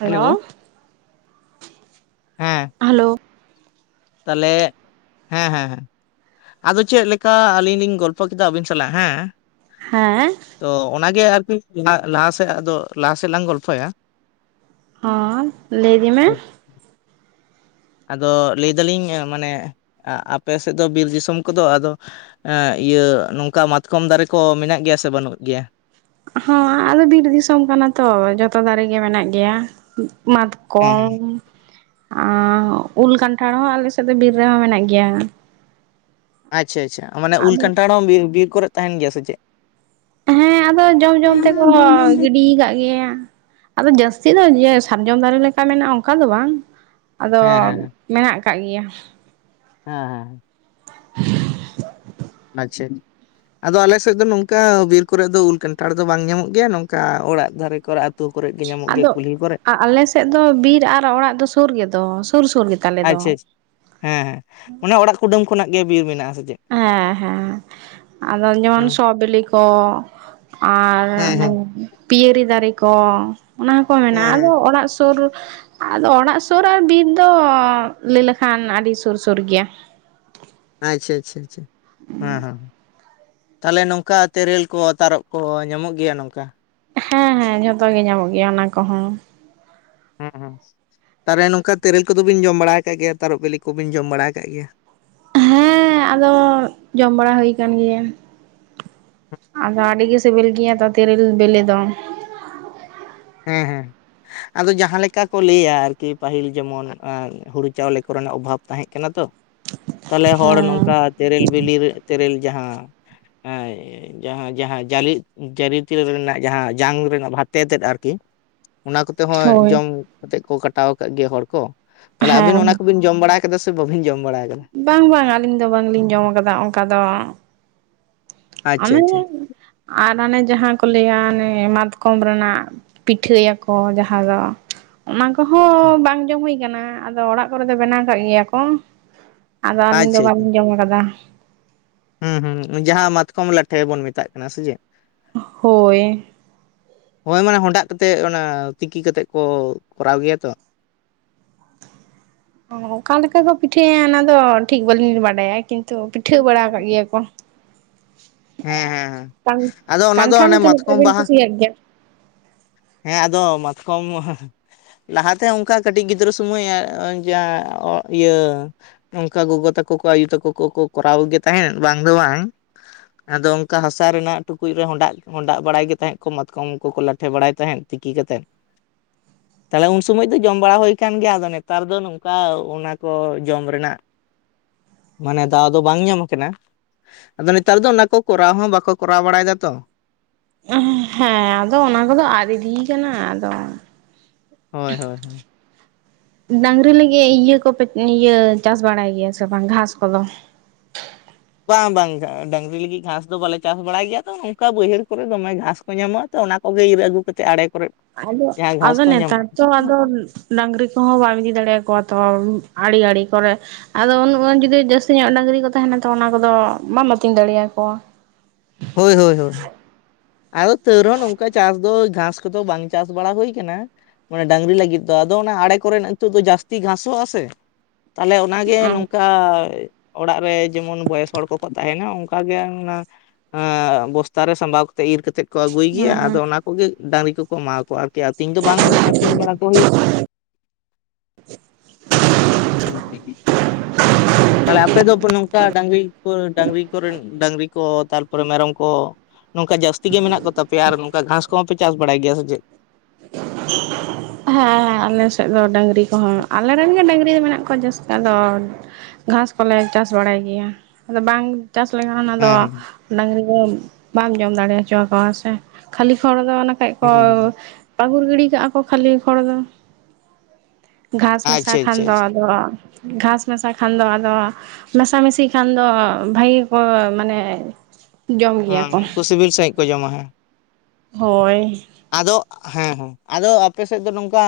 Hello ᱦᱮᱸ hello ᱛᱟᱦᱚᱞᱮ ᱦᱮᱸ ᱦᱮᱸ ᱦᱮᱸ ᱟᱫᱚ ᱪᱮᱫ ᱞᱮᱠᱟ ᱟᱹᱞᱤᱧ ᱞᱤᱧ ᱜᱚᱞᱯᱚ ᱠᱮᱫᱟ ᱟᱹᱵᱤᱱ ᱥᱟᱞᱟᱜ ᱦᱮᱸ ᱦᱮᱸ ᱛᱚ ᱚᱱᱟᱜᱮ ᱟᱨᱠᱤ ᱞᱟ ᱞᱟᱦᱟᱥᱮᱫᱚ ᱟᱫᱚ ᱞᱟᱦᱟᱥᱮᱫ ᱞᱟᱝ ᱜᱚᱞᱯᱷᱚᱭᱟ ᱦᱚᱸᱭ ᱞᱟ. ᱭᱫᱤ ᱢᱮ ᱟᱫᱚ ᱞᱮᱭ ᱫᱟᱞᱤᱧ ᱢᱟᱱᱮ ᱟᱯᱮ ᱥᱮᱫ ᱫᱚ ᱵᱤᱨ ᱫᱤᱥᱚᱢ ᱠᱚᱫᱚ ᱟᱫᱚ ᱤᱭᱟᱹ ᱱᱚᱝᱠᱟ ᱢᱟᱛᱠᱚᱢ ᱫᱟᱨᱮ ᱠᱚ ᱢᱮᱱᱟᱜ ᱜᱮᱭᱟ ᱥᱮ ᱵᱟᱹᱱᱩᱜ ᱜᱮᱭᱟ ᱦᱚ ᱟᱫᱚ ᱵᱤᱨ ᱫᱤᱥᱚᱢ ᱠᱟᱱᱟ ᱛᱚ ᱡᱚᱛᱚ ᱫᱟᱨᱮ ᱢᱮᱱᱟᱜ ᱜᱮᱭᱟ ᱢᱟᱛ ᱦᱮᱸ ᱦᱮᱸ ᱠᱚᱢ ᱟᱨ ᱩᱞ ᱠᱟᱱᱴᱷᱟᱲ ᱦᱚᱸ ᱟᱞᱮ ᱥᱮᱜ ᱫᱚ ᱵᱤᱨ ᱨᱮᱦᱚᱸ ᱢᱮᱱᱟᱜ ᱜᱮᱭᱟ᱾ ᱟᱪᱪᱷᱟ ᱟᱪᱪᱷᱟ ᱢᱟᱱᱮ ᱩᱞ ᱟᱫᱚ ᱠᱟᱱᱴᱟᱲ ᱦᱚᱸ ᱵᱤᱨ ᱠᱚᱨᱮᱫ ᱛᱟᱦᱮᱱ ᱜᱮᱭᱟ ᱥᱮ ᱪᱮᱫ ᱦᱮᱸ ᱟᱫᱚ ᱡᱚᱢ ᱡᱚᱢ ᱛᱮᱠᱚ ᱜᱤᱰᱤ ᱠᱟᱜ ᱜᱮᱭᱟ ᱟᱫᱚ ᱡᱟᱹᱥᱛᱤ ᱫᱚ ᱡᱮ ᱥᱟᱨᱡᱚᱢ ᱫᱟᱨᱮ ᱞᱮᱠᱟ ᱢᱮᱱᱟᱜᱼᱟ ᱚᱱᱠᱟ ᱫᱚ ᱵᱟᱝ ᱟᱫᱚ ᱦᱮᱸ ᱦᱮᱸ ᱦᱮᱸ ᱢᱮᱱᱟᱜ ᱠᱟᱜ ᱜᱮᱭᱟ ᱦᱮᱸ ᱦᱮᱸ [unintelligible] ᱟᱪᱪᱷᱟ ᱟᱫᱚ ᱟᱞᱮ ᱥᱮᱜ ᱫᱚ ᱱᱚᱝᱠᱟ ᱵᱤᱨ ᱠᱚᱨᱮᱜ ᱫᱚ ᱩᱞ ᱠᱷᱟᱱᱴᱷᱟᱲ ᱫᱚ ᱵᱟᱝ ᱧᱟᱢᱚᱜ ᱜᱮᱭᱟ ᱱᱚᱝᱠᱟ ᱚᱲᱟᱜ ᱫᱷᱟᱨᱮ ᱠᱚᱨᱮ ᱠᱚᱨᱮ ᱜᱮ ᱧᱟᱢᱚᱜ ᱜᱮᱭᱟ ᱟᱫᱚ ᱠᱩᱞᱦᱤ ᱠᱚᱨᱮ ᱟᱞᱮ ᱥᱮᱜ ᱫᱚ ᱵᱤᱨ ᱟᱨ ᱚᱲᱟᱜ ᱫᱚ ᱥᱳᱨ ᱜᱮᱫᱚ ᱥᱳᱨ ᱥᱳᱨ ᱟᱪᱪᱷᱟ ᱟᱪᱷᱟ ᱦᱮᱸ ᱦᱮᱸ ᱚᱱᱮ ᱚᱲᱟᱜ ᱠᱩᱰᱟᱹᱢ ᱠᱷᱚᱱᱟᱜ ᱜᱮ ᱵᱤᱨ ᱢᱮᱱᱟᱜᱼᱟ ᱟᱥᱮ ᱪᱮᱫ ᱦᱮᱸ ᱦᱮᱸ ᱟᱫᱚ ᱡᱮᱢᱚᱱ ᱦᱮᱸ ᱥᱚ ᱵᱮᱞᱮ ᱠᱚ ᱟᱨ ᱦᱮᱸ ᱯᱤᱭᱟᱹᱨᱤ ᱫᱟᱨᱮ ᱠᱚ ᱚᱱᱟ ᱦᱚᱸᱠᱚ ᱢᱮᱱᱟᱜᱼᱟ ᱟᱫᱚ ᱦᱮᱸ ᱚᱲᱟᱜ ᱥᱳᱨ ᱟᱫᱚ ᱚᱲᱟᱜ ᱥᱳᱨ ᱟᱨ ᱵᱤᱨ ᱫᱚ ᱞᱟᱹᱭ ᱞᱮᱠᱷᱟᱱ ᱟᱹᱰᱤ ᱥᱳᱨ ᱥᱳᱨ ᱜᱮᱭᱟ ᱟᱪᱪᱷᱟ ᱟᱪᱪᱷᱟ ᱟᱪᱪᱷᱟ ᱦᱮᱸ ᱦᱮᱸ ᱛᱟᱦᱞᱮ ᱱᱚᱝᱠᱟ ᱛᱮᱨᱮᱞ ᱠᱚ ᱛᱟᱨᱚᱵ ᱠᱚ ᱧᱟᱢᱚᱜ ᱜᱮᱭᱟ ᱱᱚᱝᱠᱟ ᱦᱮᱸ ᱦᱮᱸ ᱡᱷᱚᱛᱚ ᱜᱮ ᱧᱟᱢᱚᱜ ᱜᱮᱭᱟ ᱚᱱᱟ ᱠᱚᱦᱚᱸ᱾ ᱦᱮᱸ ᱦᱮᱸ ᱛᱟᱨᱮ ᱱᱚᱝᱠᱟ ᱛᱮᱨᱮᱞ ᱠᱚᱫᱚ ᱵᱤᱱ ᱡᱚᱢ ᱵᱟᱲᱟ ᱠᱟᱜ ᱜᱮᱭᱟ ᱛᱟᱨᱚᱯ ᱵᱤᱞᱤ ᱠᱚᱵᱤᱱ ᱡᱚᱢ ᱵᱟᱲᱟ ᱠᱟᱜ ᱜᱮᱭᱟ ᱦᱮᱸ ᱟᱫᱚ ᱡᱚᱢ ᱵᱟᱲᱟ ᱦᱳᱭ ᱠᱟᱱ ᱜᱮᱭᱟ ᱾ ᱟᱫᱚ ᱟᱹᱰᱤ ᱜᱮ ᱥᱮᱵᱮᱞ ᱜᱮᱭᱟ ᱛᱚ ᱛᱮᱨᱮᱞ ᱵᱮᱞᱮ ᱫᱚ ᱾ ᱦᱮᱸ ᱦᱮᱸ ᱟᱫᱚ ᱡᱟᱦᱟᱸ ᱞᱮᱠᱟ ᱠᱚ ᱞᱟᱹᱭᱟ ᱟᱨᱠᱤ ᱯᱟᱹᱦᱤᱞ ᱡᱮᱢᱚᱱ ᱦᱩᱲᱩ ᱪᱟᱣᱞᱮ ᱠᱚᱨᱮᱱᱟᱜ ᱚᱵᱷᱟᱵ ᱛᱟᱦᱮᱜ ᱠᱟᱱᱟ ᱛᱚ ᱛᱟᱦᱞᱮ ᱦᱚᱲ ᱱᱚᱝᱠᱟ ᱦᱮᱸ ᱛᱮᱨᱮᱞ ᱵᱤᱞᱤ ᱨᱮ ᱛᱮᱨᱮᱞ ᱡᱟᱦᱟᱹ ᱦᱮᱸ ᱡᱟᱦᱟ ᱡᱟᱦᱟ ᱡᱟᱞᱤ ᱛᱤᱨᱤᱞ ᱨᱮᱱᱟᱜ ᱡᱟᱦᱟ ᱡᱟᱝ ᱨᱮᱱᱟᱜ ᱵᱷᱟᱛᱮ ᱛᱮᱫ ᱟᱨᱠᱤ ᱚᱱᱟ ᱠᱚᱛᱮ ᱦᱚᱸ ᱦᱳᱭ ᱡᱚᱢ ᱠᱟᱛᱮᱜ ᱠᱚ ᱠᱟᱴᱟᱣ ᱠᱟᱜ ᱜᱮ ᱦᱚᱲ ᱠᱚ ᱾ ᱛᱟᱦᱚᱞᱮ ᱦᱮᱸ ᱟᱵᱤᱱ ᱚᱱᱟ ᱦᱮᱸ ᱠᱚᱵᱤᱱ ᱡᱚᱢ ᱵᱟᱲᱟ ᱠᱟᱫᱟ ᱥᱮ ᱵᱟᱹᱵᱤᱱ ᱡᱚᱢ ᱵᱟᱲᱟ ᱠᱟᱫᱟ? ᱵᱟᱝ ᱵᱟᱝ ᱟᱹᱞᱤᱧ ᱫᱚ ᱵᱟᱝᱞᱤᱧ ᱡᱚᱢ ᱠᱟᱫᱟ ᱚᱝᱠᱟ ᱫᱚ ᱟᱪᱪᱷᱟ ᱚᱱᱮ ᱟᱪᱪᱷᱟ ᱟᱨ ᱚᱱᱮ ᱡᱟᱦᱟ ᱠᱚ ᱞᱟᱹᱭᱟ ᱚᱱᱮ ᱢᱟᱛᱠᱚᱢ ᱨᱮᱱᱟᱜ ᱯᱤᱴᱷᱟᱹ ᱭᱟᱠᱚ ᱡᱟᱦᱟ ᱫᱚ ᱚᱱᱟ ᱠᱚᱦᱚᱸ ᱵᱟᱝ ᱡᱚᱢ ᱦᱳᱭ ᱠᱟᱱᱟ ᱟᱫᱚ ᱚᱲᱟᱜ ᱠᱚᱨᱮ ᱫᱚ ᱵᱮᱱᱟᱣ ᱠᱟᱜ ᱜᱮᱭᱟ ᱠᱚ ᱟᱫᱚ ᱟᱹᱞᱤᱧ ᱫᱚ ᱟᱪᱪᱷᱟ ᱟᱪᱪᱷᱟ ᱵᱟᱹᱞᱤᱧ ᱡᱚᱢ ᱠᱟᱫᱟᱹ ᱾ ᱦᱩᱸ ᱦᱩᱸ ᱡᱟᱦᱟᱸ ᱢᱟᱛᱠᱚᱢ ᱞᱟᱴᱷᱮ ᱵᱚᱱ ᱢᱮᱛᱟᱜ ᱠᱟᱱᱟ ᱥᱮ ᱪᱮᱜ᱾ ᱦᱳᱭ᱾ ᱦᱳᱭ ᱢᱟᱱᱮ ᱦᱚᱰᱟᱜ ᱠᱟᱛᱮᱜ ᱚᱱᱟ ᱛᱤᱠᱤ ᱠᱟᱛᱮᱜ ᱠᱚ ᱠᱚᱨᱟᱣ ᱜᱮᱭᱟ ᱛᱚ᱾ ᱚᱠᱟ ᱞᱮᱠᱟ ᱠᱚ ᱯᱤᱴᱷᱟᱹᱭᱟ ᱚᱱᱟ ᱫᱚ ᱴᱷᱤᱠ ᱵᱟᱹᱞᱤᱧ ᱵᱟᱰᱟᱭᱟ ᱠᱤᱱᱛᱩ ᱯᱤᱴᱷᱟᱹ ᱵᱟᱲᱟ ᱠᱟᱜ ᱜᱮᱭᱟ ᱠᱚ᱾ ᱦᱮᱸ ᱦᱮᱸ ᱦᱮᱸ ᱟᱫᱚ ᱚᱱᱟ ᱫᱚ ᱠᱟᱱᱴᱷᱟᱲ ᱦᱟᱱᱮ ᱛᱤᱱᱟᱹᱜ ᱴᱟ ᱢᱟᱛᱠᱚᱢ ᱵᱤᱱ ᱵᱟᱦᱟ ᱠᱩᱥᱤᱭᱟᱜ ᱜᱮᱭᱟ ᱦᱮᱸ ᱟᱫᱚ ᱢᱟᱛᱠᱚᱢ ᱞᱟᱦᱟᱛᱮ ᱚᱱᱠᱟ ᱠᱟᱹᱴᱤᱡ ᱜᱤᱫᱽᱨᱟᱹ ᱥᱩᱢᱟᱹᱭ ᱡᱟ ᱤᱭᱟᱹ ᱚᱱᱠᱟ ᱜᱚᱜᱚ ᱛᱟᱠᱚ ᱠᱚ ᱟᱭᱩ ᱛᱟᱠᱚ ᱠᱚᱠᱚ ᱠᱚᱨᱟᱣ ᱜᱮ ᱛᱟᱦᱮᱫ ᱵᱟᱝ ᱫᱚ ᱵᱟᱝ ᱟᱫᱚ ᱚᱱᱠᱟ ᱦᱟᱥᱟ ᱨᱮᱱᱟᱜ ᱴᱩᱠᱩᱡ ᱨᱮ ᱦᱚᱰᱟᱜ, ᱦᱚᱰᱟᱜ ᱵᱟᱲᱟᱭ ᱜᱮ ᱛᱟᱦᱮᱜ ᱠᱚ ᱢᱟᱛᱠᱚᱢ ᱠᱚᱠᱚ ᱞᱟᱴᱷᱮ ᱵᱟᱲᱟᱭ ᱛᱟᱦᱮᱫ ᱛᱤᱠᱤ ᱠᱟᱛᱮᱫ [inaudible] [unintelligible] [inaudible] [unintelligible] [inaudible] [inaudible] [unintelligible] [inaudible] [unintelligible] [inaudible] [inaudible] [unintelligible] [inaudible] [unintelligible] [unintelligible] [inaudible] [unintelligible] ᱛᱟᱦᱞᱮ ᱩᱱ ᱥᱩᱢᱟᱹᱡ ᱫᱚ ᱡᱚᱢ ᱵᱟᱲᱟ ᱦᱳᱭ ᱠᱟᱱ ᱜᱮᱭᱟ ᱟᱫᱚ ᱱᱮᱛᱟᱨ ᱫᱚ ᱱᱚᱝᱠᱟ ᱚᱱᱟ ᱠᱚ ᱡᱚᱢ ᱨᱮᱱᱟᱜ ᱢᱟᱱᱮ ᱫᱟᱣ ᱫᱚ ᱵᱟᱝ ᱧᱟᱢ ᱠᱟᱱᱟ, ᱟᱫᱚ ᱱᱮᱛᱟᱨ ᱫᱚ ᱚᱱᱟ ᱠᱚ ᱠᱚᱨᱟᱣ ᱦᱚᱸ ᱵᱟᱠᱚ ᱠᱚᱨᱟᱣ ᱵᱟᱲᱟᱭ ᱫᱟᱛᱚ᱾ ᱦᱮᱸ ᱟᱫᱚ ᱚᱱᱟ ᱠᱚᱫᱚ ᱟᱫ ᱤᱫᱤ ᱠᱟᱱᱟ ᱟᱫᱚ᱾ ᱦᱳᱭ ᱦᱳᱭ ᱦᱳᱭ᱾ ᱰᱟᱝᱨᱤ ᱞᱟᱹᱜᱤᱜ ᱤᱭᱟᱹ ᱠᱚᱯᱮ ᱤᱭᱟᱹ ᱪᱟᱥ ᱵᱟᱲᱟᱭ ᱜᱮᱭᱟ ᱥᱮ ᱵᱟᱝ ᱜᱷᱟᱥ ᱠᱚᱫᱚ? ᱵᱟᱝ ᱵᱟᱝ ᱜᱟ ᱰᱟᱹᱝᱨᱤ ᱞᱟᱹᱜᱤᱫ ᱜᱷᱟᱸᱥ ᱫᱚ ᱵᱟᱞᱮ ᱪᱟᱥ ᱵᱟᱲᱟᱭ ᱜᱮᱭᱟ ᱛᱚ ᱱᱚᱝᱠᱟ ᱵᱟᱹᱭᱦᱟᱹᱲ ᱠᱚᱨᱮ ᱫᱚᱢᱮ ᱜᱷᱟᱸᱥ ᱠᱚ ᱧᱟᱢᱚᱜᱼᱟ ᱛᱚ ᱚᱱᱟ ᱠᱚᱜᱮ ᱤᱨ ᱟᱹᱜᱩ ᱠᱟᱛᱮᱫ ᱟᱲᱮ ᱠᱚᱨᱮ᱾ ᱟᱫᱚ ᱡᱟᱦᱟᱸ ᱜᱷᱟᱥ ᱟᱫᱚ ᱠᱚ ᱱᱮᱛᱟᱨ ᱧᱟᱢᱚᱜᱼᱟ ᱛᱚ ᱟᱫᱚ ᱰᱟᱝᱨᱤ ᱠᱚᱦᱚᱸ ᱵᱟᱢ ᱤᱫᱤ ᱫᱟᱲᱮᱭᱟᱠᱚᱣᱟ ᱛᱚ ᱟᱲᱮ ᱟᱲᱮ ᱠᱚᱨᱮ ᱟᱫᱚ ᱩᱱᱩᱜ ᱜᱟᱱ ᱡᱩᱫᱤ ᱡᱟᱹᱥᱛᱤ ᱧᱚᱜ ᱰᱟᱹᱝᱨᱤ ᱠᱚ ᱛᱟᱦᱮᱱᱟ ᱛᱚ ᱚᱱᱟ ᱠᱚᱫᱚ ᱵᱟᱢ ᱟᱹᱛᱤᱧ ᱫᱟᱲᱮᱭᱟᱠᱚᱣᱟ᱾ ᱦᱳᱭ ᱦᱳᱭ ᱦᱳᱭ ᱟᱫᱚ ᱛᱟᱹᱣ ᱨᱮᱦᱚᱸ ᱱᱚᱝᱠᱟ ᱪᱟᱥ ᱫᱚ ᱜᱷᱟᱸᱥ ᱠᱚᱫᱚ ᱵᱟᱝ ᱪᱟᱥ ᱵᱟᱲᱟ ᱦᱩᱭ ᱟᱠᱟᱱᱟ ᱢᱟᱱᱮ ᱰᱟᱝᱨᱤ ᱞᱟᱹᱜᱤᱫ ᱫᱚ ᱟᱫᱚ ᱚᱱᱟ ᱟᱲᱮ ᱠᱚᱨᱮᱱᱟᱜ ᱱᱤᱛᱚᱜ ᱫᱚ ᱡᱟᱹᱥᱛᱤ ᱜᱷᱟᱸᱥᱚᱜᱼᱟᱥᱮ ᱛᱟᱦᱞᱮ ᱚᱱᱟᱜᱮ ᱦᱮᱸ ᱱᱚᱝᱠᱟ ᱟᱻᱭ ᱚᱲᱟᱜ ᱨᱮ ᱡᱮᱢᱚᱱ ᱵᱚᱭᱮᱥ ᱦᱚᱲ ᱠᱚᱠᱚ ᱛᱟᱦᱮᱱᱟ ᱚᱱᱠᱟ ᱜᱮ ᱚᱱᱟ ᱮᱸ ᱵᱚᱥᱛᱟ ᱨᱮ ᱥᱟᱢᱵᱟᱣ ᱠᱟᱛᱮᱜ ᱤᱨ ᱠᱟᱛᱮᱜ ᱠᱚ ᱟᱹᱜᱩᱭ ᱜᱮᱭᱟ ᱦᱮᱸ ᱟᱫᱚ ᱚᱱᱟ ᱠᱚᱜᱮ ᱰᱟᱝᱨᱤ ᱠᱚᱠᱚ ᱮᱢᱟᱣ ᱠᱚᱣᱟ ᱟᱨ ᱟᱹᱛᱤᱧ ᱫᱚ ᱵᱟᱝ ᱟᱹᱛᱤᱧ ᱵᱟᱝᱲᱟ ᱠᱚ ᱦᱩᱭᱩᱜ ᱦᱮᱸ [unintelligible] ᱛᱟᱦᱞᱮ ᱟᱯᱮ ᱫᱚ ᱱᱚᱝᱠᱟ ᱰᱟᱝᱨᱤ ᱠᱚ ᱰᱟᱝᱨᱤ ᱠᱚᱨᱮᱱ ᱰᱟᱝᱨᱤ ᱠᱚ ᱛᱟᱨ ᱯᱚᱨᱮ ᱢᱮᱨᱚᱢ ᱠᱚ ᱱᱚᱝᱠᱟ ᱡᱟᱹᱥᱛᱤ ᱜᱮ ᱢᱮᱱᱟᱜ ᱠᱚᱛᱟᱯᱮᱭᱟ ᱟᱨ ᱱᱚᱝᱠᱟ ᱜᱷᱟᱸᱥ ᱠᱚᱦᱚᱸᱯᱮ ᱪᱟᱥ ᱵᱟᱲᱟᱭ ᱜᱮᱭᱟ ᱥᱮ ᱪᱮᱫ? ᱦᱮᱸ ᱦᱮᱸ ᱟᱞᱮ ᱥᱮᱫ ᱫᱚ ᱰᱟᱹᱝᱨᱤ ᱠᱚᱦᱚᱸ ᱟᱞᱮ ᱨᱮᱱ ᱜᱮ ᱰᱟᱹᱝᱨᱤ ᱫᱚ ᱢᱮᱱᱟᱜ ᱠᱚᱣᱟ ᱡᱟᱹᱥᱛᱤ ᱟᱫᱚ ᱜᱷᱟᱸᱥ ᱠᱚᱞᱮ ᱪᱟᱥ ᱵᱟᱲᱟᱭ ᱜᱮᱭᱟ ᱟᱫᱚ ᱵᱟᱝ ᱪᱟᱥ ᱞᱮᱠᱷᱟᱱ ᱚᱱᱟᱫᱚ ᱦᱮᱸ ᱦᱮᱸ ᱾ ᱰᱟᱝᱨᱤ ᱫᱚ ᱵᱟᱢ ᱡᱚᱢ ᱫᱟᱲᱮ ᱦᱚᱪᱚ ᱟᱠᱚᱣᱟ ᱥᱮ ᱠᱷᱟᱹᱞᱤ ᱯᱷᱚᱲ ᱫᱚ ᱚᱱᱟ ᱠᱷᱟᱡ ᱠᱚ ᱦᱮᱸ ᱦᱮᱸ ᱯᱟᱹᱜᱩᱨ ᱜᱤᱰᱤ ᱠᱟᱜᱼᱟ ᱠᱚ ᱠᱷᱟᱹᱞᱤ ᱯᱷᱚᱲ ᱫᱚ ᱜᱷᱟᱥ ᱢᱮᱥᱟ ᱟᱪᱪᱷᱟ ᱠᱷᱟᱱ ᱟᱪᱪᱷᱟ ᱫᱚ ᱟᱪᱪᱷᱟ ᱟᱫᱚ ᱜᱷᱟᱥ ᱢᱮᱥᱟ ᱠᱷᱟᱱ ᱫᱚ‌ ᱟᱫᱚᱣᱟ ᱢᱮᱥᱟᱢᱤᱥᱤ ᱠᱷᱟᱱ ᱫᱚ ᱵᱷᱟᱹᱜᱤ ᱠᱚ ᱢᱟᱱᱮ ᱡᱚᱢ ᱜᱮᱭᱟ ᱦᱮᱸ ᱠᱚ ᱩᱱᱠᱩ ᱥᱤᱵᱤᱞ ᱥᱟᱸᱤᱡ ᱠᱚ ᱡᱚᱢᱟ ᱦᱮᱸ᱾ ᱦᱳᱭ ᱟᱫᱚ ᱦᱮᱸ ᱦᱮᱸ ᱟᱫᱚ ᱟᱯᱮ ᱥᱮᱫ ᱫᱚ ᱱᱚᱝᱠᱟ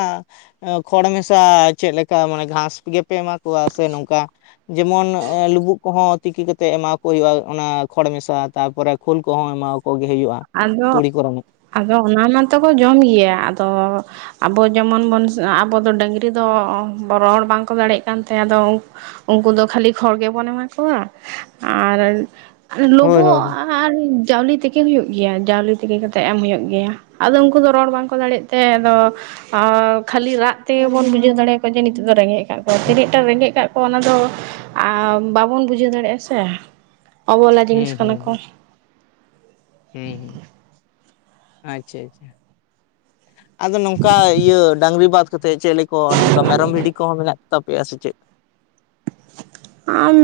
ᱠᱷᱚᱲ ᱢᱮᱥᱟ ᱪᱮᱫ ᱞᱮᱠᱟ ᱢᱟᱱᱮ ᱜᱷᱟᱥ ᱜᱮᱯᱮ ᱮᱢᱟ ᱠᱚᱣᱟ ᱥᱮ ᱱᱚᱝᱠᱟ ᱡᱮᱢᱚᱱ ᱞᱩᱵᱩᱜ ᱠᱚᱦᱚᱸ ᱛᱤᱠᱤ ᱠᱟᱛᱮᱜ ᱮᱢᱟ ᱠᱚ ᱦᱩᱭᱩᱜᱼᱟ ᱚᱱᱟ ᱠᱷᱚᱲ ᱢᱮᱥᱟ ᱛᱟᱯᱚᱨᱮ ᱠᱷᱳᱞ ᱠᱚᱦᱚᱸ ᱮᱢᱟᱣ ᱠᱚᱜᱮ ᱦᱩᱭᱩᱜᱼᱟ᱾ ᱟᱫᱚ ᱛᱩᱲᱤ ᱠᱚᱨᱮᱱᱟᱜ ᱟᱫᱚ ᱚᱱᱟ ᱢᱟᱛᱚ ᱠᱚ ᱡᱚᱢ ᱜᱮᱭᱟ ᱟᱫᱚ ᱟᱵᱚ ᱡᱮᱢᱚᱱ ᱵᱚᱱ ᱟᱵᱚ ᱫᱚ ᱰᱟᱹᱝᱨᱤ ᱫᱚ ᱨᱚᱲ ᱵᱟᱝᱠᱚ ᱫᱟᱲᱮᱭᱟᱜ ᱠᱟᱱ ᱛᱮ ᱟᱫᱚ ᱩᱱᱠᱩ ᱫᱚ ᱠᱷᱟᱹᱞᱤ ᱠᱷᱚᱲ ᱜᱮᱵᱚᱱ ᱮᱢᱟ ᱠᱚᱣᱟ, ᱟᱨ ᱦᱳᱭ ᱞᱩᱵᱩᱜ ᱦᱳᱭ ᱦᱳᱭ ᱟᱨ ᱡᱟᱣᱞᱤ ᱛᱮᱠᱤ ᱦᱩᱭᱩᱜ ᱜᱮᱭᱟ ᱡᱟᱣᱞᱤ ᱛᱤᱠᱤ ᱠᱟᱛᱮᱜ ᱮᱢ ᱦᱩᱭᱩᱜ ᱜᱮᱭᱟ, ᱟᱫᱚ ᱩᱱᱠᱩ ᱫᱚ ᱨᱚᱲ ᱵᱟᱝᱠᱚ ᱫᱟᱲᱮᱜ ᱛᱮ, ᱟᱫᱚ ᱟᱨ ᱠᱷᱟᱹᱞᱤ ᱨᱟᱜ ᱛᱮᱵᱚᱱ ᱵᱩᱡᱷᱟᱹᱣ ᱫᱟᱲᱮᱭᱟᱠᱚᱣᱟ ᱡᱮ ᱱᱤᱛᱚᱜ ᱫᱚ ᱨᱮᱸᱜᱮᱡ ᱠᱟᱜ ᱠᱚᱣᱟ ᱛᱤᱱᱟᱹᱜᱴᱟ ᱨᱮᱸᱜᱮᱡ ᱠᱟᱜ ᱠᱚᱣᱟ ᱚᱱᱟ ᱫᱚ ᱵᱟᱵᱚᱱ ᱵᱩᱡᱷᱟᱹᱣ ᱫᱟᱲᱮᱭᱟᱜᱼᱟ ᱥᱮ- ᱚᱵᱚᱞᱟ ᱡᱤᱱᱤᱥ ᱦᱩᱸ ᱠᱟᱱᱟ ᱦᱩᱸ ᱠᱚ᱾ ᱦᱩᱸ ᱦᱩᱸ ᱟᱪᱪᱷᱟ ᱟᱪᱪᱷᱟ ᱟᱫᱚ ᱱᱚᱝᱠᱟ ᱤᱭᱟᱹ ᱰᱟᱝᱨᱤ ᱵᱟᱫ ᱠᱟᱛᱮᱫ ᱪᱮᱫ ᱞᱮᱠᱚ ᱱᱚᱝᱠᱟ ᱢᱮᱨᱚᱢ ᱵᱷᱤᱰᱤ ᱠᱚᱦᱚᱸ ᱢᱮᱱᱟᱜ ᱠᱚ ᱛᱟᱯᱮᱭᱟ ᱥᱮ ᱪᱮᱫ? ᱟᱢ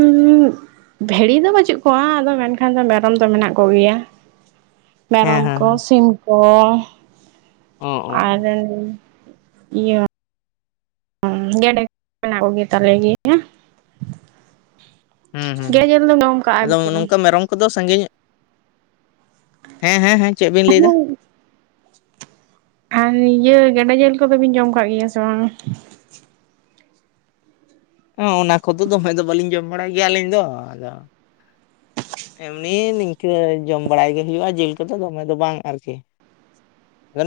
ᱵᱷᱤᱲᱤ ᱫᱚ ᱵᱟᱹᱪᱩᱜ ᱠᱚᱣᱟ ᱟᱫᱚ ᱢᱮᱱᱠᱷᱟᱱ ᱫᱚ ᱢᱮᱨᱚᱢ ᱫᱚ ᱢᱮᱱᱟᱜ ᱠᱚᱜᱮᱭᱟ᱾ ᱦᱮᱸ ᱢᱮᱨᱚᱢ ᱦᱮᱸ ᱠᱚ ᱦᱮᱸ ᱥᱤᱢ ᱠᱚ ᱚ ᱚ ᱟᱨ ᱚ ᱤᱭᱟᱹ ᱚᱢ ᱜᱮᱰᱮ ᱢᱮᱱᱟᱜ ᱠᱚᱜᱮᱛᱟᱞᱮ ᱜᱮᱭᱟ᱾ ᱦᱩᱸ ᱦᱩᱸ ᱜᱮᱰᱮ ᱡᱤᱞ ᱫᱚᱢ ᱡᱚᱢ ᱟᱫᱚ ᱟᱠᱟᱜᱼᱟ ᱥᱮ ᱵᱟᱝ? ᱱᱚᱝᱠᱟ ᱢᱮᱨᱚᱢ ᱠᱚᱫᱚ ᱥᱟᱜᱤᱧᱚᱜ ᱦᱮᱸ ᱦᱮᱸ ᱦᱮᱸ ᱪᱮᱫ ᱵᱤᱱ ᱞᱟᱹᱭ ᱫᱟ? ᱟᱨ ᱤᱭᱟᱹ ᱜᱮᱰᱮ ᱡᱤᱞ ᱠᱚᱫᱚ ᱵᱤᱱ ᱡᱚᱢ ᱠᱟᱜ ᱜᱮᱭᱟ ᱥᱮ ᱵᱟᱝ? ᱮᱸ ᱚᱱᱟ ᱠᱚᱫᱚ ᱫᱚᱢᱮ ᱫᱚ ᱵᱟᱹᱞᱤᱧ ᱡᱚᱢ ᱵᱟᱲᱟᱭ ᱜᱮᱭᱟ ᱟᱹᱞᱤᱧ ᱫᱚ, ᱟᱫᱚ ᱮᱢᱱᱤ ᱱᱤᱝᱠᱟᱹ ᱡᱚᱢ ᱵᱟᱲᱟᱭ ᱜᱮ ᱦᱩᱭᱩᱜᱼᱟ, ᱡᱤᱞ ᱠᱚᱫᱚ ᱫᱚᱢᱮ ᱫᱚ ᱵᱟᱝ ᱟᱨᱠᱤ᱾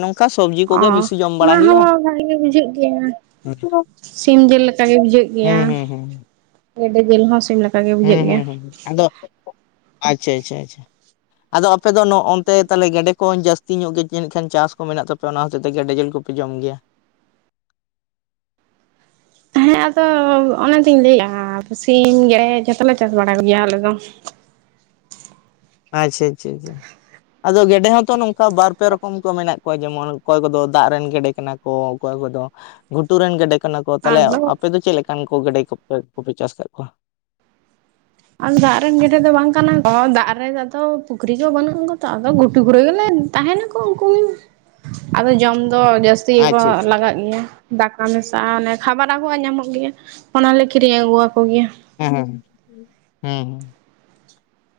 ᱱᱚᱝᱠᱟ ᱥᱚᱵᱡᱤ ᱠᱚᱜᱮ ᱚ ᱵᱮᱥᱤ ᱡᱚᱢ ᱚᱱᱟ ᱵᱟᱲᱟᱭ ᱦᱩᱭᱩᱜᱼᱟ᱾ ᱦᱚᱸ ᱵᱷᱟᱜᱮ ᱜᱮ ᱵᱩᱡᱷᱟᱹᱜ ᱜᱮᱭᱟ ᱥᱤᱢ ᱡᱤᱞ ᱞᱮᱠᱟ ᱜᱮ ᱵᱩᱡᱷᱟᱹᱜ ᱜᱮᱭᱟ ᱦᱩᱸ ᱦᱩᱸ ᱜᱮᱰᱮ ᱡᱤᱞ ᱦᱚᱸ ᱥᱤᱢ ᱞᱮᱠᱟ ᱜᱮ ᱵᱩᱡᱷᱟᱹᱜ ᱦᱩᱸ ᱜᱮᱭᱟ ᱦᱩᱸ ᱦᱩᱸ ᱟᱫᱚ ᱟᱪᱪᱷᱟ ᱟᱪᱪᱷᱟ ᱟᱪᱪᱷᱟ᱾ ᱟᱫᱚ ᱟᱯᱮ ᱫᱚ ᱱᱚᱜ ᱚᱱᱛᱮ ᱜᱮᱰᱮ ᱠᱚ ᱡᱟᱹᱥᱛᱤ ᱧᱚᱜ ᱜᱮ ᱠᱷᱟᱱ ᱪᱟᱥ ᱠᱚ ᱢᱮᱱᱟᱜ ᱛᱟᱯ ᱯᱮ ᱚᱱᱟ ᱦᱚᱛᱮ ᱛᱮ ᱜᱮᱰᱮ ᱡᱮᱞ ᱠᱚᱯᱮ ᱡᱚᱢ ᱜᱮᱭᱟ᱾ ᱦᱮᱸ ᱟᱫᱚ ᱚᱱᱟᱛᱤᱧ ᱞᱟᱹᱭᱮᱫᱼᱟ ᱥᱤᱢ ᱜᱮᱲᱮᱫ ᱡᱚᱛᱚ ᱚᱞᱮ ᱪᱟᱥ ᱵᱟᱲᱟ ᱠᱚᱜᱮᱭᱟ ᱟᱞᱮ ᱫᱚ᱾ ᱟᱪᱪᱷᱟ ᱟᱪᱪᱷᱟ ᱟᱪᱪᱷᱟ᱾ ᱟᱫᱚ ᱜᱮᱰᱮ ᱦᱚᱸᱛᱚ ᱱᱚᱝᱠᱟ ᱵᱟᱨᱯᱮ ᱨᱚᱠᱚᱢ ᱠᱚ ᱢᱮᱱᱟᱜ ᱠᱚᱣᱟ ᱡᱮᱢᱚᱱ ᱚᱠᱚᱭ ᱠᱚᱫᱚ ᱫᱟᱜ ᱨᱮᱱ ᱜᱮᱰᱮ ᱠᱟᱱᱟ ᱠᱚ ᱚᱠᱚᱭ ᱠᱚᱫᱚ ᱜᱷᱩᱴᱩᱨ ᱨᱮᱱ ᱜᱮᱰᱮ ᱠᱟᱱᱟ ᱠᱚ, ᱛᱟᱦᱚᱞᱮ ᱟᱫᱚ ᱟᱯᱮ ᱫᱚ ᱪᱮᱫ ᱞᱮᱠᱟᱱ ᱠᱚ ᱜᱮᱰᱮ ᱠᱚᱯᱮ ᱠᱚᱯᱮ ᱪᱟᱥ ᱟᱠᱟᱫ ᱠᱚᱣᱟ? ᱟᱫᱚ ᱫᱟᱜ ᱨᱮᱱ ᱜᱮᱤᱰᱮ ᱫᱚ ᱵᱟᱝ ᱠᱟᱱᱟ ᱠᱚ, ᱫᱟᱜ ᱨᱮ ᱟᱫᱚ ᱯᱩᱠᱷᱨᱤ ᱠᱚ ᱵᱟᱹᱱᱩᱜᱼᱟ ᱛᱚ ᱟᱫᱚ ᱜᱷᱩᱴᱩ ᱠᱚᱨᱮ ᱜᱮᱞᱮ ᱛᱟᱦᱮᱱᱟᱠᱚ ᱩᱱᱠᱩ ᱟᱫᱚ ᱡᱚᱢ ᱫᱚ ᱡᱟᱹᱥᱛᱤ ᱜᱮᱠᱚ ᱟᱪᱪᱷᱟ ᱟᱪᱪᱷᱟ ᱞᱟᱜᱟᱜ ᱜᱮᱭᱟ᱾ ᱫᱟᱠᱟ ᱢᱮᱥᱟ ᱚᱱᱮ ᱠᱷᱟᱵᱟᱨ ᱟᱜᱩᱣᱟᱜ ᱧᱟᱢᱚᱜ ᱜᱮᱭᱟ ᱚᱱᱟᱞᱮ ᱠᱤᱨᱤᱧ ᱟᱹᱜᱩᱣᱟ ᱠᱚ ᱜᱮᱭᱟ᱾ ᱦᱮᱸ ᱦᱩᱸ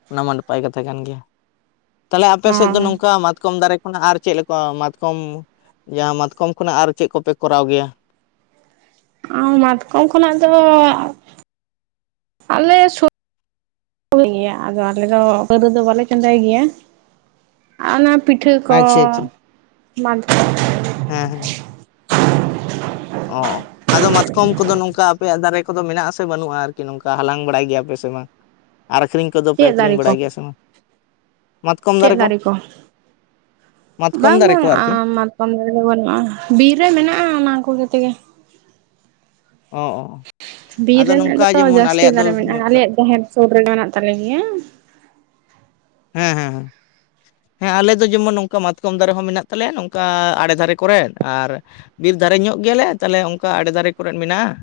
ᱚᱱᱟ ᱢᱟ ᱱᱟᱯᱟᱭ ᱠᱟᱛᱷᱟ ᱠᱟᱱ ᱜᱮᱭᱟ᱾ ᱛᱟᱦᱚᱞᱮ ᱟᱯᱮ ᱥᱮᱫ ᱫᱚ ᱱᱚᱝᱠᱟ ᱢᱟᱛᱠᱚᱢ ᱫᱟᱨᱮ ᱠᱷᱚᱱᱟᱜ ᱟᱨ ᱪᱮᱫ ᱞᱮᱠᱟ ᱢᱟᱛᱠᱚᱢ ᱡᱟᱦᱟᱸ ᱢᱟᱛᱠᱚᱢ ᱠᱷᱚᱱᱟᱜ ᱟᱨ ᱪᱮᱫ ᱠᱚᱯᱮ ᱠᱚᱨᱟᱣ ᱜᱮᱭᱟ? ᱟᱸ ᱢᱟᱛᱠᱚᱢ ᱠᱷᱚᱱᱟᱜ ᱫᱚ ᱟᱞᱮ ᱥᱚ ᱜᱮᱭᱟ ᱟᱫᱚ ᱟᱞᱮ ᱫᱚ ᱯᱟᱹᱨᱟᱹ ᱫᱚ ᱵᱟᱞᱮ ᱪᱚᱸᱫᱟᱭ ᱜᱮᱭᱟ᱾ ᱟᱨ ᱚᱱᱟ ᱯᱤᱴᱷᱟᱹ ᱠᱚ ᱟᱪᱪᱷᱟ ᱟᱪᱪᱷᱟ ᱢᱟ ᱦᱮᱸ ᱦᱮᱸ ᱚ ᱟᱫᱚ ᱢᱟᱛᱠᱚᱢ ᱠᱚᱫᱚ ᱱᱚᱝᱠᱟ ᱟᱯᱮᱭᱟᱜ ᱫᱟᱨᱮ ᱠᱚᱫᱚ ᱢᱮᱱᱟᱜ ᱟᱥᱮ ᱵᱟᱹᱱᱩᱜᱼᱟ ᱟᱨᱠᱤ ᱱᱚᱝᱠᱟ ᱦᱟᱞᱟᱝ ᱵᱟᱲᱟᱭ ᱜᱮᱭᱟᱯᱮ ᱥᱮ ᱵᱟᱝ? ᱟᱨ ᱟᱠᱷᱨᱤᱧ ᱠᱚᱫᱚᱯᱮ ᱪᱮᱫ ᱟᱠᱷᱨᱤᱧ ᱫᱟᱨᱮ ᱠᱚ ᱵᱟᱲᱟᱭ ᱜᱮᱭᱟ ᱥᱮ ᱵᱟᱝ? ᱪᱮᱫ ᱫᱟᱨᱮ ᱠᱚ᱾ ᱢᱟᱛᱠᱚᱢ ᱵᱟᱝ ᱫᱟᱨᱮ ᱵᱟᱝ ᱠᱚ ᱟᱨᱠᱤ ᱢᱟ ᱠᱚᱢ ᱫᱟᱨᱮ ᱫᱚ ᱵᱟᱹᱱᱩᱜᱼᱟ ᱴ, ᱵᱤᱨ ᱨᱮ ᱢᱮᱱᱟᱜᱼᱟ ᱚᱱᱟ ᱠᱚᱜᱮ ᱛᱮᱜᱮ ᱚᱻ ᱵᱤᱨ ᱨᱮᱱᱟᱜ ᱫᱚ ᱡᱟᱹᱥᱛᱤ ᱫᱟᱨᱮ ᱢᱮᱱᱟᱜᱼᱟ ᱧᱚᱜ ᱠᱟᱜ ᱟᱞᱮᱭᱟᱜ ᱡᱟᱦᱮᱨ ᱥᱩᱨ ᱨᱮ ᱢᱮᱱᱟᱜ ᱛᱟᱞᱮ ᱜᱮᱭᱟ᱾ ᱦᱮᱸ ᱦᱮᱸ ᱦᱮᱸ ᱦᱮᱸ ᱟᱞᱮ ᱫᱚ ᱡᱮᱢᱚᱱ ᱱᱚᱝᱠᱟ ᱢᱟᱛᱠᱚᱢ ᱫᱟᱨᱮ ᱦᱚᱸ ᱢᱮᱱᱟᱜ ᱛᱟᱞᱮᱭᱟ ᱱᱚᱝᱠᱟ ᱟᱲᱮ ᱫᱷᱟᱨᱮ ᱠᱚᱨᱮ ᱟᱨ ᱵᱤᱨ ᱫᱷᱟᱨᱮ ᱧᱚᱜ ᱜᱮᱭᱟᱞᱮ ᱛᱟᱦᱞᱮ ᱚᱱᱠᱟ ᱟᱲᱮ ᱫᱷᱟᱨᱮ ᱠᱚᱨᱮᱫ ᱢᱮᱱᱟᱜᱼᱟ᱾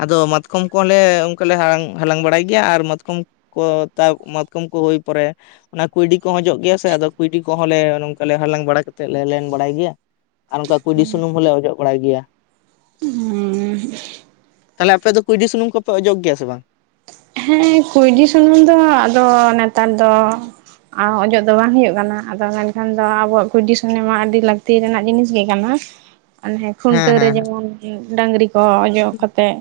ᱟᱫᱚ ᱢᱟᱛᱠᱚᱢ ᱠᱚᱦᱚᱸ ᱞᱮ ᱚᱱᱠᱟ ᱞᱮ ᱦᱟᱞᱟᱝ ᱵᱟᱲᱟᱭ ᱜᱮᱭᱟ ᱟᱨ ᱢᱟᱛᱠᱚᱢ ᱠᱚ ᱢᱟᱛᱠᱚᱢ ᱠᱚ ᱦᱩᱭ ᱯᱚᱨᱮ ᱚᱱᱟ ᱠᱩᱭᱰᱤ ᱠᱚᱦᱚᱸ ᱡᱚᱜ ᱜᱮᱭᱟ ᱥᱮ ᱟᱫᱚ ᱠᱩᱭᱰᱤ ᱠᱚᱦᱚᱸ ᱞᱮᱮ ᱱᱚᱝᱠᱟ ᱞᱮ ᱦᱟᱞᱟᱝ ᱵᱟᱲᱟ ᱠᱟᱛᱮᱫ ᱞᱮ ᱞᱮᱱ ᱵᱟᱲᱟᱭ ᱜᱮᱭᱟ ᱟᱨ ᱚᱱᱠᱟ ᱠᱩᱩᱭᱰᱤ ᱥᱩᱱᱩᱢ ᱦᱚᱸᱞᱮ ᱚᱡᱚᱜ ᱵᱟᱲᱟᱭ ᱜᱮᱭᱟ᱾ ᱛᱟᱞᱦᱮ ᱟᱯᱮ ᱫᱚ ᱠᱩᱭᱰᱤ ᱥᱩᱱᱩᱢ ᱠᱚᱯᱮ ᱚᱡᱚᱜ ᱜᱮᱭᱟ ᱥᱮ ᱵᱟᱝ? ᱦᱮᱸ ᱠᱩᱸᱭᱰᱤ ᱥᱩᱱᱩᱢ ᱫᱚ ᱟᱫᱚ ᱱᱮᱛᱟᱨ ᱫᱚ ᱚᱡᱚᱜ ᱫᱚ ᱵᱟᱝ ᱦᱩᱭᱩᱜ ᱠᱟᱱᱟ ᱟᱫᱚ ᱢᱮᱱᱠᱷᱟᱱ ᱫᱚ ᱟᱵᱚᱣᱟᱜ ᱠᱩᱭᱰᱤ ᱥᱩᱱᱩᱢ ᱢᱟ ᱟᱹᱰᱤ ᱞᱟᱹᱠᱛᱤ ᱨᱮᱱᱟᱜ ᱡᱤᱱᱤᱥ ᱜᱮ ᱠᱟᱱᱟ ᱚᱱᱮ ᱦᱮᱸ ᱠᱷᱩᱱᱴᱟᱹᱣ ᱨᱮ ᱦᱮᱸ ᱡᱮᱢᱚᱱ ᱰᱟᱹᱝᱨᱤ ᱠᱚ ᱚᱡᱚᱜ ᱠᱟᱛᱮᱜ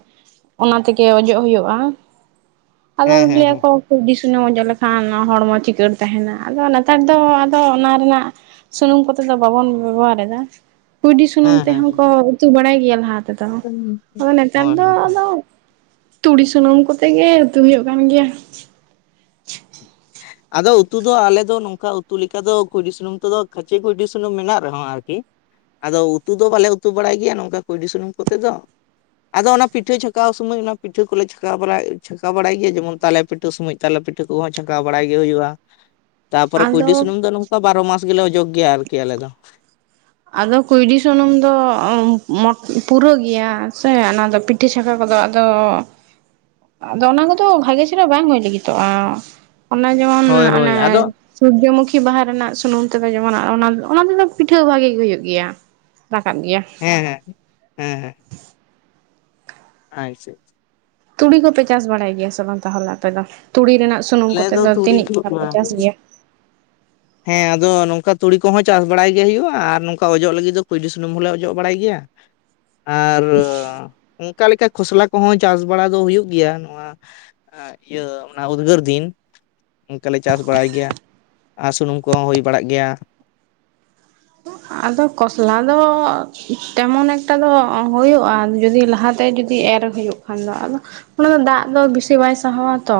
ᱚᱱᱟ ᱛᱮᱜᱮ ᱚᱡᱚᱜ ᱦᱳᱭᱳᱜᱼᱟ᱾ ᱟᱫᱚ ᱦᱮᱸ ᱦᱮᱸ ᱞᱟᱹᱭ ᱦᱮᱸ ᱟᱠᱚ ᱠᱩᱭᱰᱤ ᱥᱩᱱᱩᱢ ᱚᱡᱚᱜ ᱞᱮᱠᱷᱟᱱ ᱦᱚᱲᱢᱚ ᱪᱤᱠᱟᱹᱲ ᱛᱟᱦᱮᱱᱟ ᱟᱫᱚ ᱱᱮᱛᱟᱨ ᱫᱚ ᱟᱫᱚ ᱚᱱᱟ ᱨᱮᱱᱟᱜ ᱥᱩᱱᱩᱢ ᱠᱚᱛᱮ ᱫᱚ ᱵᱟᱵᱚᱱ ᱵᱮᱵᱚᱦᱟᱨ ᱮᱫᱟ ᱠᱩᱸᱭᱰᱤ ᱥᱩᱱᱩᱢ ᱦᱮᱸ ᱦᱮᱸ ᱛᱮᱦᱚᱸ ᱦᱮᱸ ᱦᱮᱸ ᱠᱚ ᱩᱛᱩ ᱵᱟᱲᱟᱭ ᱜᱮᱭᱟ ᱞᱟᱦᱟ ᱛᱮᱫᱚ ᱟᱫᱚ ᱱᱮᱛᱟᱨ ᱦᱳᱭ ᱫᱚ ᱦᱳᱭ ᱟᱫᱚ ᱛᱩᱲᱤ ᱥᱩᱱᱩᱢ ᱠᱚᱛᱮ ᱜᱮ ᱩᱛᱩ ᱦᱩᱭᱩᱜ ᱠᱟᱱ ᱜᱮᱭᱟ᱾ [inaudible] ᱟᱫᱚ ᱩᱛᱩ ᱫᱚ ᱟᱞᱮ ᱫᱚ ᱱᱚᱝᱠᱟ ᱩᱛᱩ ᱞᱮᱠᱟ ᱫᱚ ᱠᱩᱸᱭᱰᱤ ᱥᱩᱱᱩᱢ ᱛᱮᱫᱚ ᱠᱷᱟᱪᱮ ᱠᱩᱸᱭᱰᱤ ᱥᱩᱱᱩᱢ ᱢᱮᱱᱟᱜ ᱨᱮᱦᱚᱸ ᱟᱨᱠᱤ ᱟᱫᱚ ᱩᱛᱩ ᱫᱚ ᱵᱟᱞᱮ ᱩᱛᱩ ᱵᱟᱲᱟᱭ ᱜᱮᱭᱟ ᱱᱚᱝᱠᱟ ᱠᱩᱸᱭᱰᱤ ᱥᱩᱱᱩᱢ ᱠᱚᱛᱮ ᱫᱚ ᱟᱫᱚ ᱚᱱᱟ ᱯᱤᱴᱷᱟᱹ ᱪᱷᱟᱸᱠᱟᱣ ᱥᱚᱢᱚᱭ ᱚᱱᱟ ᱯᱤᱴᱷᱟᱹ ᱠᱚᱞᱮ ᱪᱷᱟᱸᱠᱟᱶ ᱵᱟᱲᱟᱭ ᱪᱷᱟᱸᱠᱟᱣ ᱵᱟᱲᱟᱭ ᱜᱮᱭᱟ ᱡᱮᱢᱚᱱ ᱛᱟᱞᱮ ᱯᱤᱴᱷᱟᱹ ᱥᱚᱢᱚᱭ ᱛᱟᱞᱮ ᱯᱤ ᱴᱷᱟᱹ ᱠᱚᱦᱚᱸ ᱪᱷᱟᱸᱠᱟᱣ ᱵᱟᱲᱟ ᱜᱮ ᱦᱩᱭᱩᱜᱼᱟ ᱛᱟᱯᱚᱨᱮ ᱠᱩᱸᱭᱰᱤ ᱟᱫᱚ ᱥᱩᱱᱩᱢ ᱫᱚ ᱱᱚᱝᱠᱟ ᱵᱟᱨᱚ ᱢᱟᱥ ᱜᱮᱞᱮ ᱚᱡᱚᱜ ᱜᱮᱭᱟ ᱟᱨᱠᱤ ᱟᱞᱮ ᱫᱚ᱾ ᱟᱫᱚ ᱠᱩᱸᱭᱰᱤ ᱥᱩᱱᱩᱢ ᱫᱚ ᱯᱩᱨᱟᱹ ᱜᱮᱭᱟ ᱥᱮ ᱚᱱᱟᱫᱚ ᱯᱤ ᱴᱷᱟᱹ ᱪᱷᱟᱸᱣᱠᱟ ᱠᱚᱫᱚ ᱟᱫᱚ ᱟᱫᱚ ᱚᱱᱟ ᱠᱚᱫᱚ ᱵᱷᱟᱜᱮ ᱪᱮᱦᱨᱟ ᱵᱟᱝ ᱦᱩᱭ ᱞᱟᱹᱜᱤᱫᱚᱜᱼᱟ ᱚᱱᱟ ᱡᱮᱢᱚᱱ ᱦᱳᱭ ᱦᱳᱭ ᱚᱱᱮ ᱟᱫᱚ ᱥᱩᱨᱡᱚᱢᱩᱠᱷᱤ ᱵᱟᱦᱟ ᱨᱮᱱᱟᱜ ᱥᱩᱱᱩᱢ ᱛᱮᱫᱚ ᱡᱮᱢᱚᱱ ᱚᱱᱟ ᱛᱮᱫᱚ ᱯᱤᱴᱷᱟᱹ ᱵᱷᱟᱜᱮ ᱜᱮ ᱦᱩᱭᱩᱜ ᱜᱮᱭᱟ᱾ ᱨᱟᱠᱟᱵᱟ ᱜᱮᱭᱟ᱾ ᱦᱮᱸ ᱦᱮᱸ ᱦᱮᱸ ᱦᱮᱸ᱾ ᱟᱪᱪᱷᱟ ᱟᱪᱪᱷᱟ ᱛᱩᱲᱤ ᱠᱚᱯᱮ ᱪᱟᱥ ᱵᱟᱲᱟᱭ ᱜᱮᱭᱟ ᱥᱮ ᱵᱟᱝ ᱛᱟᱦᱚᱞᱮ ᱟᱯᱮ ᱫᱚ ᱛᱩᱲᱤ ᱨᱮᱱᱟᱜ ᱥᱩᱱᱩᱢ ᱠᱚᱛᱮ ᱫᱚ ᱛᱤᱱᱟᱹᱡ ᱦᱚᱲ ᱠᱚ ᱪᱟᱥ ᱜᱮᱭᱟ [inaudible] ᱦᱮᱸ ᱟᱫᱚ ᱱᱚᱝᱠᱟ ᱛᱩᱲᱤ ᱠᱚᱦᱚᱸ ᱪᱟᱥ ᱵᱟᱲᱟᱭ ᱜᱮ ᱦᱩᱭᱩᱜᱼᱟ ᱟᱨ ᱱᱚᱝᱠᱟ ᱚᱡᱚᱜ ᱞᱟᱹᱜᱤᱫ ᱫᱚ ᱠᱩᱸᱭᱞᱤ ᱥᱩᱱᱩᱢ ᱦᱚᱸᱞᱮ ᱚᱡᱚᱜ ᱵᱟᱲᱟᱭ ᱜᱮᱭᱟ ᱟᱨ ᱚᱠᱟ ᱞᱮᱠᱟ ᱠᱷᱚᱥᱞᱟ ᱠᱚᱦᱚᱸ ᱪᱟᱥ ᱵᱟᱲᱟ ᱫᱚ ᱦᱩᱭᱩᱜ ᱜᱮᱭᱟ ᱱᱚᱣᱟ ᱤᱭᱟᱹ ᱚᱱᱟ ᱩᱫᱽᱜᱟᱹᱨ ᱫᱤᱱ ᱚᱱᱠᱟᱞᱮ ᱪᱟᱥ ᱵᱟᱲᱟᱭ ᱜᱮᱭᱟ ᱟᱨ ᱥᱩᱱᱩᱢ ᱠᱚᱦᱚᱸ ᱦᱩᱭ ᱵᱟᱲᱟᱜ ᱜᱮᱭᱟ᱾ ᱟᱫᱚ ᱠᱚᱥᱞᱟ ᱫᱚ ᱛᱮᱢᱚᱱ ᱮᱠᱴᱟ ᱫᱚ ᱦᱩᱭᱩᱜᱼᱟ᱾ ᱡᱩᱫᱤ ᱞᱟᱦᱟᱛᱮ ᱡᱩᱫᱤ ᱮᱨ ᱦᱩᱭᱩᱜ ᱠᱷᱟᱱ ᱫᱚ ᱟᱫᱚ ᱚᱱᱟ ᱫᱚ ᱫᱟᱜ ᱫᱚ ᱵᱮᱥᱤ ᱵᱟᱭ ᱥᱟᱦᱟᱣᱟ ᱛᱚ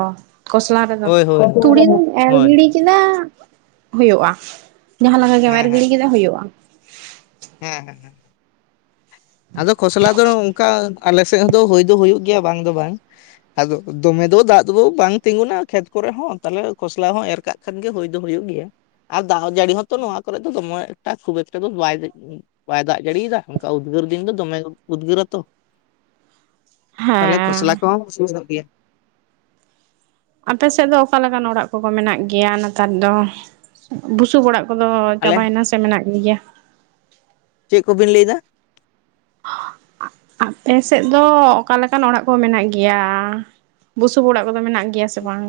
ᱠᱚᱥᱞᱟ ᱨᱮᱫᱚ᱾ ᱦᱳᱭ ᱦᱳᱭ ᱛᱩᱲᱤ ᱫᱚᱢ ᱮᱨ ᱦᱳᱭ ᱜᱤᱲᱤ [unintelligible] ᱦᱳᱭᱳᱜᱼᱟ᱾ ᱡᱟᱸᱦᱟ ᱞᱮᱠᱟ ᱜᱮᱢ ᱦᱮᱸ ᱮᱨ ᱦᱮᱸ ᱜᱤᱲᱤ ᱠᱮᱫᱟ ᱦᱳᱭᱳᱜᱼᱟ᱾ ᱦᱮᱸ ᱦᱮᱸ ᱦᱮᱸ᱾ ᱟᱫᱚ ᱠᱷᱚᱥᱞᱟ ᱫᱚ ᱚᱱᱠᱟ ᱟᱞᱮ ᱥᱮᱫ ᱫᱚ ᱦᱩᱭ ᱫᱚ ᱦᱩᱭᱩᱜ ᱜᱮᱭᱟ ᱵᱟᱝ ᱫᱚ ᱵᱟᱝ ᱟᱫᱚ ᱫᱚᱢᱮ ᱫᱚ ᱫᱟᱜ ᱫᱚ ᱵᱟᱝ ᱛᱤᱸᱜᱩᱱᱟ ᱠᱷᱮᱛ ᱠᱚᱨᱮ ᱦᱚᱸ ᱛᱟᱦᱚᱞᱮ ᱠᱷᱚᱥᱞᱟ ᱦᱚᱸ ᱮᱨ ᱠᱟᱜ ᱠᱷᱟᱱ ᱜᱮ ᱦᱩᱭ ᱫᱚ ᱦᱩᱭᱩᱜ ᱜᱮᱭᱟ ᱟᱨ ᱫᱟᱜ ᱡᱟᱹᱲᱤ ᱦᱚᱸᱛᱚ ᱱᱚᱣᱟ ᱠᱚᱨᱮ ᱫᱚ ᱫᱚᱢᱮ ᱮᱠᱴᱟ ᱠᱷᱩᱵ ᱮᱠᱴᱟ ᱫᱚ ᱵᱟᱭ ᱵᱟᱭ ᱫᱟᱜ ᱡᱟᱹᱲᱤᱭ ᱫᱟ ᱚᱱᱠᱟ [unintelligible] ᱩᱫᱽᱜᱟᱹᱨ ᱫᱤᱱ ᱫᱚ ᱫᱚᱢᱮ ᱩᱫᱽᱜᱟᱹᱨ ᱟᱛᱚ ᱛᱟᱦᱚᱞᱮ ᱠᱷᱚᱥᱞᱟ ᱦᱮᱸ ᱠᱚᱦᱚᱸ [unintelligible] ᱜᱮᱭᱟ ᱟᱯᱮ ᱥᱮᱫ ᱫᱚ ᱚᱠᱟᱞᱮᱠᱟᱱ ᱚᱲᱟᱜ ᱠᱚ ᱜᱳ ᱢᱮᱱᱟᱜ ᱜᱮᱭᱟ ᱱᱮᱛᱟᱨ ᱫᱚ ᱵᱩᱥᱩᱵ ᱚᱲᱟᱜ ᱠᱚᱫᱚ ᱟᱞᱮ ᱪᱟᱵᱟᱭ ᱱᱟ ᱥᱮ ᱢᱮᱱᱟᱜ ᱜᱮᱭᱟ ᱪᱮᱫ ᱠᱚᱵᱤᱱ ᱞᱟᱹᱭ ᱫᱟ? [inaudible] ᱟᱯᱮ ᱥᱮᱫ ᱫᱚ ᱚᱠᱟᱞᱮᱠᱟᱱ ᱚᱲᱟᱜ ᱠᱚ ᱢᱮᱱᱟᱜ ᱜᱮᱭᱟ ᱵᱩᱥᱩᱵ ᱚᱲᱟᱜ ᱠᱚᱫᱚ ᱢᱮᱱᱟᱜ ᱜᱮᱭᱟ ᱥᱮ ᱵᱟᱝ᱾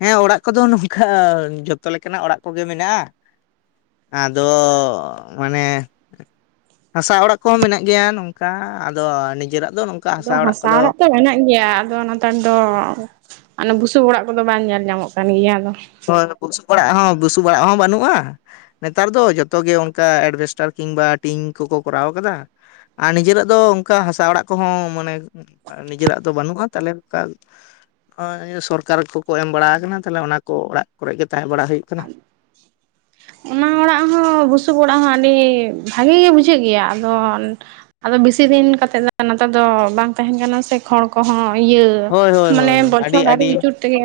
ᱦᱮᱸ ᱚᱲᱟᱜ ᱠᱚᱫᱚ ᱱᱚᱝᱠᱟ ᱡᱷᱚᱛᱚ ᱞᱮᱠᱟᱱᱟᱜ ᱚᱲᱟᱜ ᱠᱚᱜᱮ ᱢᱮᱱᱟᱜᱼᱟ᱾ ᱟᱫᱚ ᱢᱟᱱᱮ ᱦᱟᱥᱟ ᱚᱲᱟᱜ ᱠᱚᱦᱚᱸ ᱢᱮᱱᱟᱜ ᱜᱮᱭᱟ ᱱᱚᱝᱠᱟ ᱟᱫᱚ ᱱᱤᱡᱮᱨᱟᱜ ᱫᱚᱼᱼ ᱟᱫᱚ ᱦᱟᱸᱥᱟ ᱚᱲᱟᱜ ᱛᱚ ᱢᱮᱱᱟᱜ ᱜᱮᱭᱟ ᱟᱫᱚ ᱚᱱᱟ ᱱᱮᱛᱟᱨ ᱫᱚ ᱚᱱᱮ ᱵᱩᱥᱩᱵ ᱚᱲᱟᱜ ᱠᱚᱫᱚ ᱵᱟᱝ ᱧᱮᱞ ᱧᱟᱢᱚᱜ ᱠᱟᱱ ᱜᱮᱭᱟ ᱟᱫᱚ ᱦᱳᱭ ᱵᱩᱥᱩᱵ ᱚᱲᱟᱜ ᱦᱚᱸ ᱵᱩᱥᱩᱵ ᱚᱲᱟᱜ ᱦᱚᱸ ᱵᱟᱹᱱᱩᱜᱼᱟ᱾ ᱱᱮᱛᱟᱨ ᱫᱚ ᱡᱚᱛᱚᱜ ᱜᱮ ᱚᱱᱠᱟ ᱮᱰᱵᱷᱮᱥᱴᱟᱨ ᱠᱤᱢᱵᱟ ᱴᱤᱝ ᱠᱚᱠᱚ ᱠᱚᱨᱟᱣ ᱠᱟᱫᱟ᱾ ᱟᱨ ᱱᱤᱡᱮᱨᱟᱜ ᱫᱚ ᱚᱱᱠᱟ ᱦᱟᱸᱥᱟ ᱚᱲᱟᱜ ᱠᱚᱦᱚᱸ ᱢᱟᱱᱮ ᱱᱤᱡᱮᱨᱟᱜ ᱫᱚ ᱵᱟᱹᱱᱩᱜᱼᱟ ᱛᱟᱦᱚᱞᱮ ᱚᱱᱠᱟ ᱥᱚᱨᱠᱟᱨ ᱠᱚᱠᱚ ᱮᱢ ᱵᱟᱲᱟ ᱠᱟᱱᱟ ᱛᱟᱦᱚᱞᱮ ᱚᱱᱟ ᱛᱳ ᱚᱲᱟᱜ ᱠᱚᱨᱮ ᱜᱮ ᱛᱟᱦᱮᱸ ᱵᱟᱲᱟᱜ ᱦᱩᱭᱩᱜ ᱠᱟᱱᱟ᱾ ᱚᱱᱟ ᱚᱲᱟᱜ ᱦᱚᱸ ᱵᱩᱥᱩᱵ ᱚᱲᱟᱜ ᱦᱚᱸ ᱟᱹᱰᱤ ᱵᱷᱟᱜᱮ ᱜᱮ ᱵᱩᱡᱷᱟᱹᱜ ᱜᱮᱭᱟ ᱟᱫᱚ ᱟᱫᱚ ᱵᱮᱥᱤ ᱫᱤᱱ ᱠᱟᱛᱮᱜ ᱫᱚ ᱱᱮᱛᱟᱨ ᱫᱚ ᱵᱟᱝ ᱛᱟᱦᱮᱱ ᱠᱟᱱᱟ ᱥᱮ ᱠᱷᱚᱲ ᱠᱚᱦᱚᱸ ᱤᱭᱟᱹ ᱦᱳᱭ ᱦᱳᱭ ᱦᱳᱭ ᱢᱟᱱᱮ ᱟᱹᱰᱤ ᱵᱚᱪᱷᱚᱨ ᱟᱹᱣᱨᱤ ᱟᱹᱰᱤ ᱟᱪᱩᱩᱨ ᱛᱮᱜᱮ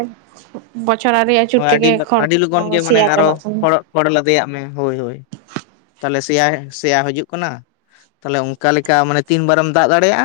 ᱵᱚᱪᱷᱚᱨ ᱟᱹᱣᱨᱤ ᱟᱹᱪᱩᱨ ᱦᱳᱭ ᱟᱹᱰᱤ ᱛᱮᱜᱮ ᱠᱷᱚᱲ ᱠᱚ ᱥᱮᱭᱟ ᱪᱟᱵᱟᱜ ᱠᱟᱱᱟ ᱠᱷᱚᱲ ᱞᱟᱫᱮᱭᱟᱜ ᱢᱮ ᱦᱳᱭ ᱦᱳᱭ ᱛᱟᱦᱚᱞᱮ ᱥᱮᱭᱟ ᱥᱮᱭᱟ ᱦᱤᱡᱩᱜ ᱠᱟᱱᱟ ᱛᱟᱦᱚᱞᱮ ᱚᱱᱠᱟ ᱞᱮᱠᱟ ᱢᱟᱱᱮ ᱛᱤᱱ ᱵᱟᱨᱮᱢ ᱫᱟᱜ ᱫᱟᱲᱮᱭᱟᱜᱼᱟ᱾